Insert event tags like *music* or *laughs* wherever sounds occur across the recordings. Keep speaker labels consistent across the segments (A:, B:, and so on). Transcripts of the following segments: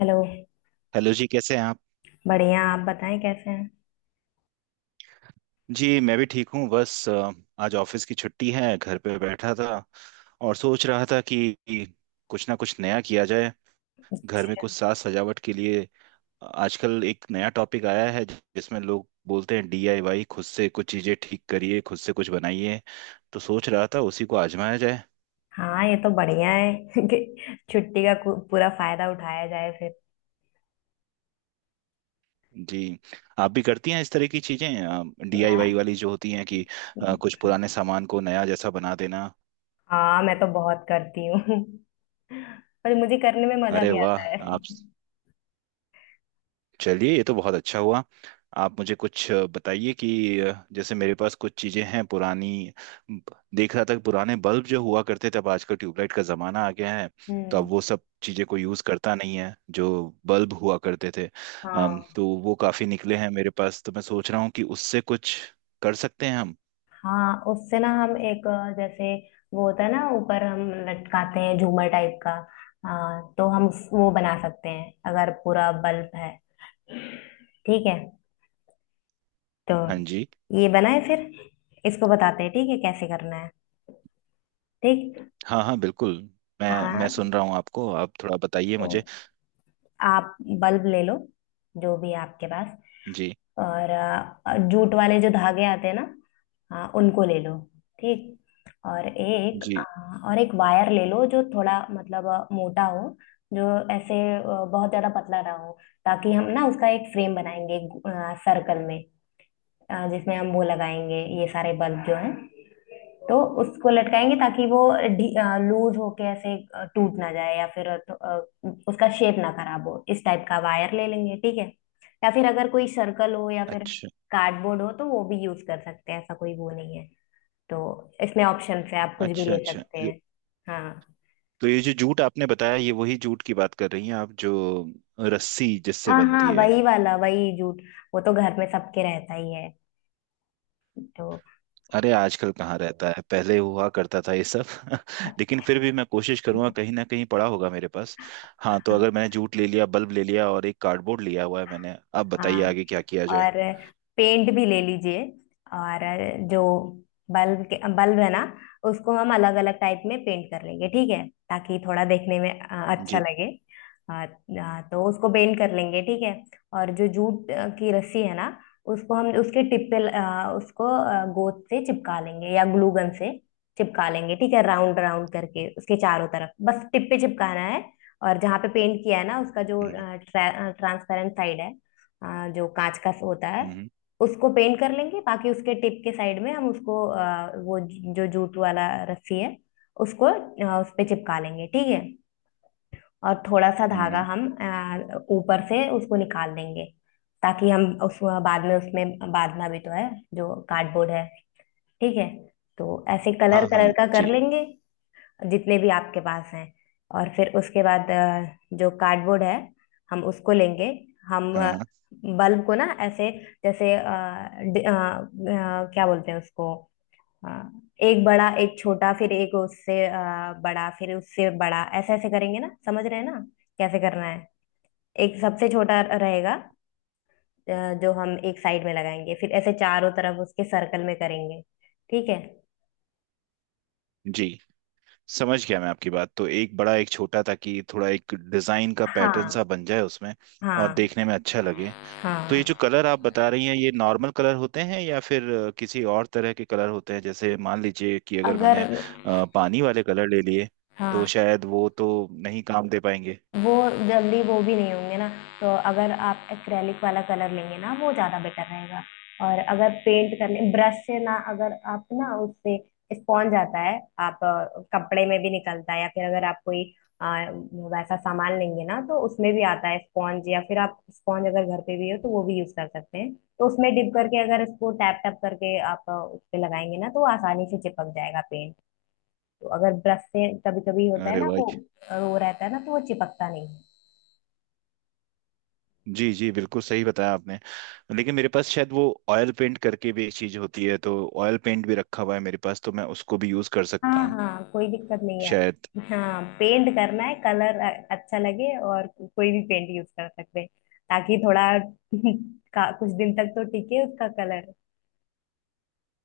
A: Hello.
B: Hello जी। कैसे हैं आप?
A: बढ़िया, आप बताएं कैसे हैं।
B: जी मैं भी ठीक हूँ। बस आज ऑफिस की छुट्टी है, घर पे बैठा था और सोच रहा था कि कुछ ना कुछ नया किया जाए, घर में कुछ साज सजावट के लिए। आजकल एक नया टॉपिक आया है जिसमें लोग बोलते हैं डीआईवाई। खुद से कुछ चीज़ें ठीक करिए, खुद से कुछ बनाइए। तो सोच रहा था उसी को आजमाया जाए।
A: हाँ, ये तो बढ़िया है *laughs* कि छुट्टी का पूरा फायदा उठाया जाए फिर।
B: जी, आप भी करती हैं इस तरह की चीज़ें, डीआईवाई वाली जो होती हैं कि
A: मैं-
B: कुछ पुराने सामान को नया जैसा बना देना।
A: हाँ, मैं तो बहुत करती हूँ *laughs* पर मुझे करने में मजा
B: अरे
A: भी
B: वाह।
A: आता है।
B: आप, चलिए ये तो बहुत अच्छा हुआ। आप मुझे कुछ बताइए कि जैसे मेरे पास कुछ चीज़ें हैं पुरानी। देख रहा था कि पुराने बल्ब जो हुआ करते थे, अब आजकल ट्यूबलाइट का ज़माना आ गया है। तो अब
A: हम्म।
B: वो सब चीज़ें को यूज़ करता नहीं है जो बल्ब हुआ करते थे।
A: हाँ,
B: तो वो काफ़ी निकले हैं मेरे पास, तो मैं सोच रहा हूँ कि उससे कुछ कर सकते हैं हम।
A: हाँ, उससे ना हम एक जैसे वो होता है ना, ऊपर हम लटकाते हैं झूमर टाइप का। हाँ, तो हम वो बना सकते हैं अगर पूरा बल्ब है। ठीक है, तो
B: हाँ जी।
A: ये बनाए फिर। इसको बताते हैं ठीक है कैसे करना है। ठीक।
B: हाँ हाँ बिल्कुल। मैं
A: हाँ,
B: सुन रहा हूँ आपको। आप थोड़ा बताइए
A: तो
B: मुझे।
A: आप बल्ब ले लो जो भी है आपके पास।
B: जी।
A: और जूट वाले जो धागे आते हैं ना, हाँ, उनको ले लो। ठीक। और एक
B: जी।
A: और एक वायर ले लो जो थोड़ा मतलब मोटा हो। जो ऐसे बहुत ज्यादा पतला ना हो, ताकि हम ना उसका एक फ्रेम बनाएंगे सर्कल में। जिसमें हम वो लगाएंगे ये सारे बल्ब जो हैं। तो उसको लटकाएंगे ताकि वो लूज होके ऐसे टूट ना जाए, या फिर उसका शेप ना खराब हो, इस टाइप का वायर ले लेंगे ठीक है। या फिर अगर कोई सर्कल हो, या फिर
B: अच्छा
A: कार्डबोर्ड हो तो वो भी यूज कर सकते हैं, ऐसा कोई वो नहीं है तो। इसमें ऑप्शन है, आप कुछ भी
B: अच्छा।
A: ले
B: अच्छा,
A: सकते हैं। हाँ।
B: तो ये जो जूट आपने बताया, ये वही जूट की बात कर रही हैं आप जो रस्सी जिससे
A: हाँ, हाँ,
B: बनती है?
A: वही वाला, वही जूट। वो तो घर में सबके रहता ही है तो।
B: अरे आजकल कहाँ रहता है, पहले हुआ करता था ये सब। *laughs* लेकिन फिर भी मैं कोशिश करूंगा, कहीं ना कहीं पड़ा होगा मेरे पास। हाँ, तो अगर मैंने जूट ले लिया, बल्ब ले लिया और एक कार्डबोर्ड लिया हुआ है मैंने, अब बताइए
A: हाँ,
B: आगे क्या किया जाए।
A: और पेंट भी ले लीजिए। और जो बल्ब के बल्ब है ना, उसको हम अलग अलग टाइप में पेंट कर लेंगे ठीक है, ताकि थोड़ा देखने में अच्छा
B: जी।
A: लगे। तो उसको पेंट कर लेंगे ठीक है। और जो जूट की रस्सी है ना, उसको हम उसके टिप पे उसको गोंद से चिपका लेंगे या ग्लू गन से चिपका लेंगे ठीक है। राउंड राउंड करके उसके चारों तरफ बस टिप पे चिपकाना है। और जहाँ पे पेंट किया है ना उसका जो
B: हम्म।
A: ट्रांसपेरेंट साइड है, जो कांच का होता है,
B: हम्म।
A: उसको पेंट कर लेंगे। बाकी उसके टिप के साइड में हम उसको वो जो जूट वाला रस्सी है, उसको उस पे चिपका लेंगे ठीक है। और थोड़ा सा
B: हम्म।
A: धागा हम ऊपर से उसको निकाल देंगे, ताकि हम उस बाद में उसमें बांधना भी तो है जो कार्डबोर्ड है। ठीक है। तो ऐसे कलर
B: हाँ
A: कलर
B: हाँ
A: का कर
B: जी।
A: लेंगे जितने भी आपके पास हैं। और फिर उसके बाद जो कार्डबोर्ड है, हम उसको लेंगे। हम
B: हाँ हाँ।
A: बल्ब को ना ऐसे, जैसे क्या बोलते हैं उसको, अ, एक बड़ा एक छोटा फिर एक उससे बड़ा फिर उससे बड़ा ऐसे ऐसे करेंगे ना, समझ रहे हैं ना कैसे करना है। एक सबसे छोटा रहेगा अ, जो हम एक साइड में लगाएंगे, फिर ऐसे चारों तरफ उसके सर्कल में करेंगे। ठीक है।
B: जी समझ गया मैं आपकी बात। तो एक बड़ा एक छोटा, ताकि थोड़ा एक डिजाइन का पैटर्न
A: हाँ,
B: सा बन जाए उसमें और
A: हाँ।
B: देखने में अच्छा लगे। तो ये
A: हाँ,
B: जो कलर आप बता रही हैं, ये नॉर्मल कलर होते हैं या फिर किसी और तरह के कलर होते हैं? जैसे मान लीजिए कि अगर
A: अगर,
B: मैंने पानी वाले कलर ले लिए, तो
A: हाँ
B: शायद वो तो नहीं काम दे पाएंगे।
A: वो जल्दी वो भी नहीं होंगे ना, तो अगर आप एक्रेलिक वाला कलर लेंगे ना वो ज़्यादा बेटर रहेगा। और अगर पेंट करने ब्रश से ना, अगर आप ना उससे स्पॉन्ज आता है, आप कपड़े में भी निकलता है, या फिर अगर आप कोई अ, वैसा सामान लेंगे ना तो उसमें भी आता है स्पॉन्ज, या फिर आप स्पॉन्ज अगर घर पे भी हो तो वो भी यूज कर सकते हैं। तो उसमें डिप करके अगर इसको टैप टैप करके आप उस पे लगाएंगे ना तो वो आसानी से चिपक जाएगा पेंट। तो अगर ब्रश से कभी कभी होता है
B: अरे
A: ना
B: वाह।
A: वो वो रहता है ना तो वो चिपकता नहीं है।
B: जी जी, बिल्कुल सही बताया आपने। लेकिन मेरे पास शायद वो ऑयल पेंट करके भी एक चीज होती है, तो ऑयल पेंट भी रखा हुआ है मेरे पास, तो मैं उसको भी यूज कर सकता
A: हाँ,
B: हूँ
A: हाँ, कोई दिक्कत नहीं है।
B: शायद।
A: हाँ पेंट करना है कलर अच्छा लगे, और कोई भी पेंट यूज कर सकते हैं, ताकि थोड़ा *laughs* का कुछ दिन तक तो टिके उसका कलर।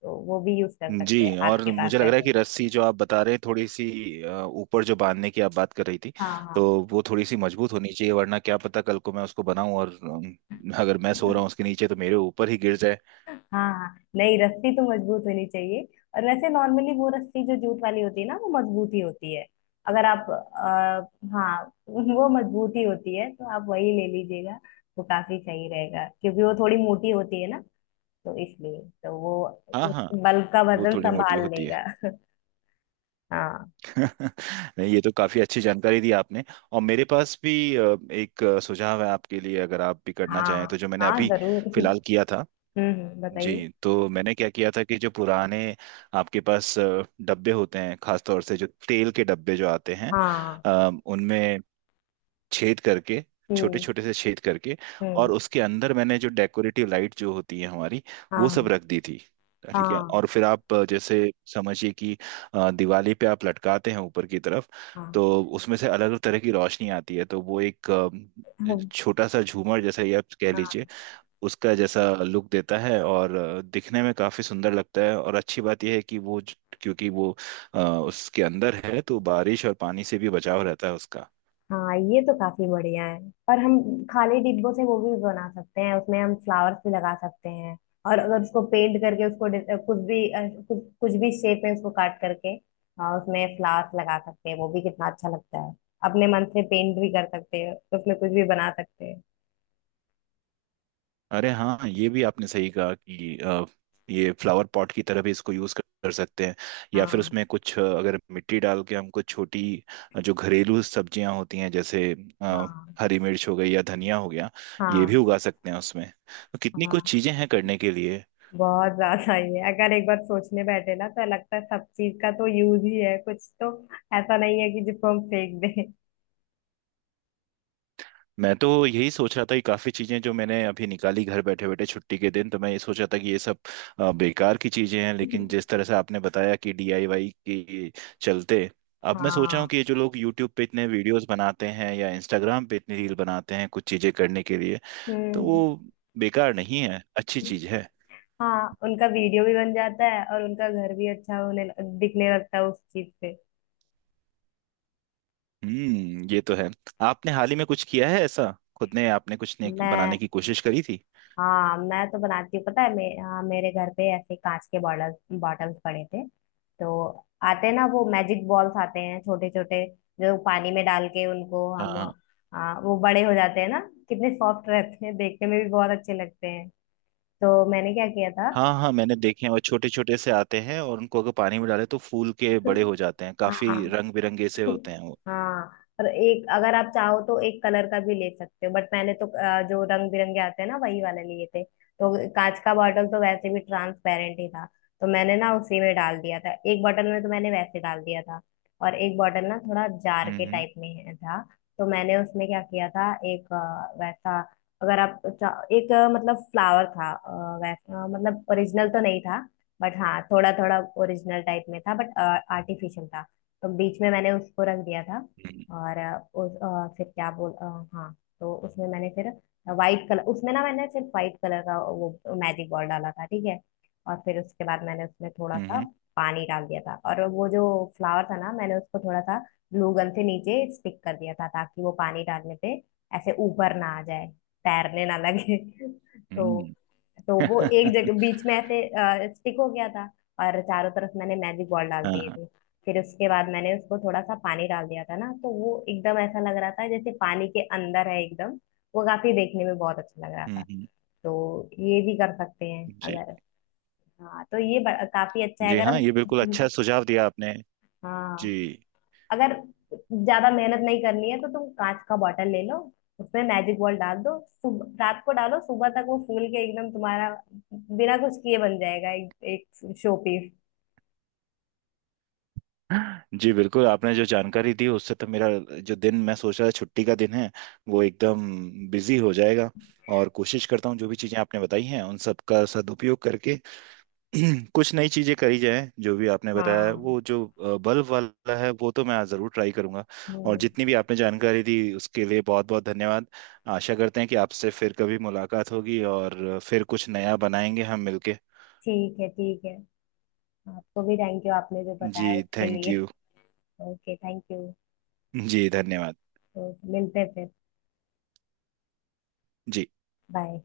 A: तो वो भी यूज कर सकते हैं
B: जी, और
A: आपके पास
B: मुझे लग
A: है
B: रहा है
A: तो।
B: कि रस्सी जो आप बता रहे हैं थोड़ी सी, ऊपर जो बांधने की आप बात कर रही थी,
A: हाँ, हाँ।
B: तो वो थोड़ी सी मजबूत होनी चाहिए, वरना क्या पता कल को मैं उसको बनाऊं और अगर मैं सो रहा हूँ उसके नीचे तो मेरे ऊपर ही गिर जाए।
A: हाँ, हाँ, नहीं, रस्सी तो मजबूत होनी चाहिए। और वैसे नॉर्मली वो रस्सी जो जूट वाली होती है ना वो मजबूत ही होती है। अगर आप हाँ वो मजबूत ही होती है, तो आप वही ले लीजिएगा। वो काफी सही रहेगा, क्योंकि वो थोड़ी मोटी होती है ना, तो इसलिए तो वो
B: हाँ
A: उस
B: हाँ।
A: बल का
B: वो
A: वजन
B: थोड़ी मोटी
A: संभाल
B: होती है।
A: लेगा। हाँ,
B: *laughs* नहीं, ये तो काफी अच्छी जानकारी दी आपने। और मेरे पास भी एक सुझाव है आपके लिए, अगर आप भी करना चाहें,
A: हाँ,
B: तो जो मैंने
A: हाँ
B: अभी
A: जरूर।
B: फिलहाल किया था। जी,
A: बताइए।
B: तो मैंने क्या किया था कि जो पुराने आपके पास डब्बे होते हैं, खासतौर से जो तेल के डब्बे जो आते हैं,
A: हाँ।
B: उनमें छेद करके, छोटे
A: हम्म।
B: छोटे से छेद करके,
A: हम्म।
B: और उसके अंदर मैंने जो डेकोरेटिव लाइट जो होती है हमारी, वो सब
A: हाँ,
B: रख दी थी। ठीक है,
A: हाँ।
B: और फिर आप जैसे समझिए कि दिवाली पे आप लटकाते हैं ऊपर की तरफ,
A: हाँ।
B: तो उसमें से अलग अलग तरह की रोशनी आती है। तो वो एक
A: हम्म।
B: छोटा सा झूमर जैसा, ये आप कह लीजिए,
A: हाँ,
B: उसका जैसा लुक देता है और दिखने में काफी सुंदर लगता है। और अच्छी बात यह है कि वो क्योंकि वो उसके अंदर है, तो बारिश और पानी से भी बचाव रहता है उसका।
A: हाँ, ये तो काफी बढ़िया है। और हम खाली डिब्बों से वो भी बना सकते हैं, उसमें हम फ्लावर्स भी लगा सकते हैं। और अगर उसको पेंट करके उसको कुछ भी कुछ कुछ भी शेप में उसको काट करके, हाँ, उसमें फ्लावर्स लगा सकते हैं। वो भी कितना अच्छा लगता है। अपने मन से पेंट भी कर सकते हैं, उसमें कुछ भी बना सकते हैं।
B: अरे हाँ, ये भी आपने सही कहा कि ये फ्लावर पॉट की तरह भी इसको यूज कर कर सकते हैं। या
A: हाँ।
B: फिर उसमें कुछ अगर मिट्टी डाल के हम कुछ छोटी जो घरेलू सब्जियां होती हैं, जैसे अ,
A: हाँ,
B: हरी मिर्च हो गई या धनिया हो गया, ये भी
A: हाँ।
B: उगा सकते हैं उसमें। तो कितनी
A: हाँ,
B: कुछ चीजें हैं करने के लिए।
A: बहुत ज्यादा ही है, अगर एक बार सोचने बैठे ना तो लगता है सब चीज का तो यूज ही है कुछ तो। ऐसा नहीं है कि जिसको हम फेंक दें।
B: मैं तो यही सोच रहा था कि काफ़ी चीज़ें जो मैंने अभी निकाली घर बैठे बैठे छुट्टी के दिन, तो मैं ये सोच रहा था कि ये सब बेकार की चीज़ें हैं। लेकिन जिस तरह से आपने बताया कि डीआईवाई के चलते, अब मैं सोच रहा हूँ
A: हाँ।
B: कि ये जो लोग यूट्यूब पे इतने वीडियोस बनाते हैं या इंस्टाग्राम पे इतनी रील बनाते हैं कुछ चीज़ें करने के लिए, तो वो
A: हम्म।
B: बेकार नहीं है, अच्छी चीज़ है।
A: हाँ, उनका वीडियो भी बन जाता है और उनका घर भी अच्छा होने दिखने लगता है उस चीज से।
B: हम्म, ये तो है। आपने हाल ही में कुछ किया है ऐसा? खुद ने आपने कुछ ने
A: मैं,
B: बनाने की कोशिश करी थी?
A: हाँ, मैं तो बनाती हूँ, पता है हाँ, मेरे घर पे ऐसे कांच के बॉटल्स पड़े थे। तो आते हैं ना वो मैजिक बॉल्स आते हैं छोटे छोटे, जो पानी में डाल के उनको हम वो बड़े हो जाते हैं ना। कितने सॉफ्ट रहते हैं, देखने में भी बहुत अच्छे लगते हैं। तो मैंने क्या किया था।
B: हाँ हाँ, मैंने देखे हैं वो, छोटे छोटे से आते हैं और उनको अगर पानी में डाले तो फूल के बड़े हो जाते हैं,
A: *laughs* हाँ,
B: काफी रंग बिरंगे से होते हैं वो।
A: हाँ। और एक, अगर आप चाहो तो एक कलर का भी ले सकते हो, बट मैंने तो जो रंग बिरंगे आते हैं ना वही वाले लिए थे। तो कांच का बॉटल तो वैसे भी ट्रांसपेरेंट ही था, तो मैंने ना उसी में डाल दिया था। एक बॉटल में तो मैंने वैसे डाल दिया था। और एक बॉटल ना थोड़ा जार के
B: हम्म।
A: टाइप में था। तो मैंने उसमें क्या किया था, एक वैसा, अगर आप एक मतलब फ्लावर था वैसा, मतलब ओरिजिनल तो नहीं था, बट हाँ थोड़ा थोड़ा ओरिजिनल टाइप में था, बट आर्टिफिशियल था। तो बीच में मैंने उसको रख दिया था।
B: हम्म।
A: और अ, उस अ, फिर क्या बोल अ, हाँ, तो उसमें मैंने फिर वाइट कलर, उसमें ना मैंने सिर्फ वाइट कलर का वो मैजिक बॉल डाला था ठीक है। और फिर उसके बाद मैंने उसमें थोड़ा
B: हम्म।
A: सा
B: हम्म।
A: पानी डाल दिया था, और वो जो फ्लावर था ना मैंने उसको थोड़ा सा ग्लू गन से नीचे स्टिक कर दिया था, ताकि वो पानी डालने पे ऐसे ऊपर ना आ जाए, तैरने ना लगे। *laughs* तो
B: हम्म।
A: तो वो एक
B: *laughs*
A: जगह बीच में ऐसे स्टिक हो गया था। और चारों तरफ मैंने मैजिक बॉल डाल
B: हाँ
A: दिए
B: हाँ।
A: थे। फिर उसके बाद मैंने उसको थोड़ा सा पानी डाल दिया था ना तो वो एकदम ऐसा लग रहा था जैसे पानी के अंदर है एकदम। वो काफी देखने में बहुत अच्छा लग रहा
B: हम्म,
A: था।
B: हम्म।
A: तो ये भी कर सकते हैं
B: जी।
A: अगर। हाँ, तो ये काफी अच्छा है
B: जी
A: अगर
B: हाँ, ये बिल्कुल अच्छा
A: हम।
B: सुझाव दिया आपने।
A: हाँ,
B: जी।
A: अगर ज्यादा मेहनत नहीं करनी है तो तुम कांच का बॉटल ले लो, उसमें मैजिक बॉल डाल दो, सुबह, रात को डालो सुबह तक वो फूल के एकदम तुम्हारा बिना कुछ किए बन जाएगा एक, एक शो पीस।
B: जी बिल्कुल, आपने जो जानकारी दी उससे तो मेरा जो दिन मैं सोच रहा था छुट्टी का दिन है, वो एकदम बिजी हो जाएगा। और कोशिश करता हूँ जो भी चीजें आपने बताई हैं उन सब का सदुपयोग करके *clears throat* कुछ नई चीजें करी जाए, जो भी आपने बताया है।
A: हाँ।
B: वो जो बल्ब वाला है, वो तो मैं जरूर ट्राई करूंगा। और
A: हम्म,
B: जितनी भी आपने जानकारी दी उसके लिए बहुत बहुत धन्यवाद। आशा करते हैं कि आपसे फिर कभी मुलाकात होगी और फिर कुछ नया बनाएंगे हम मिलके।
A: ठीक है, ठीक है। आपको भी थैंक यू आपने जो
B: जी
A: बताया उसके
B: थैंक
A: लिए।
B: यू।
A: Okay, thank you.
B: जी धन्यवाद।
A: तो मिलते हैं फिर।
B: जी।
A: बाय।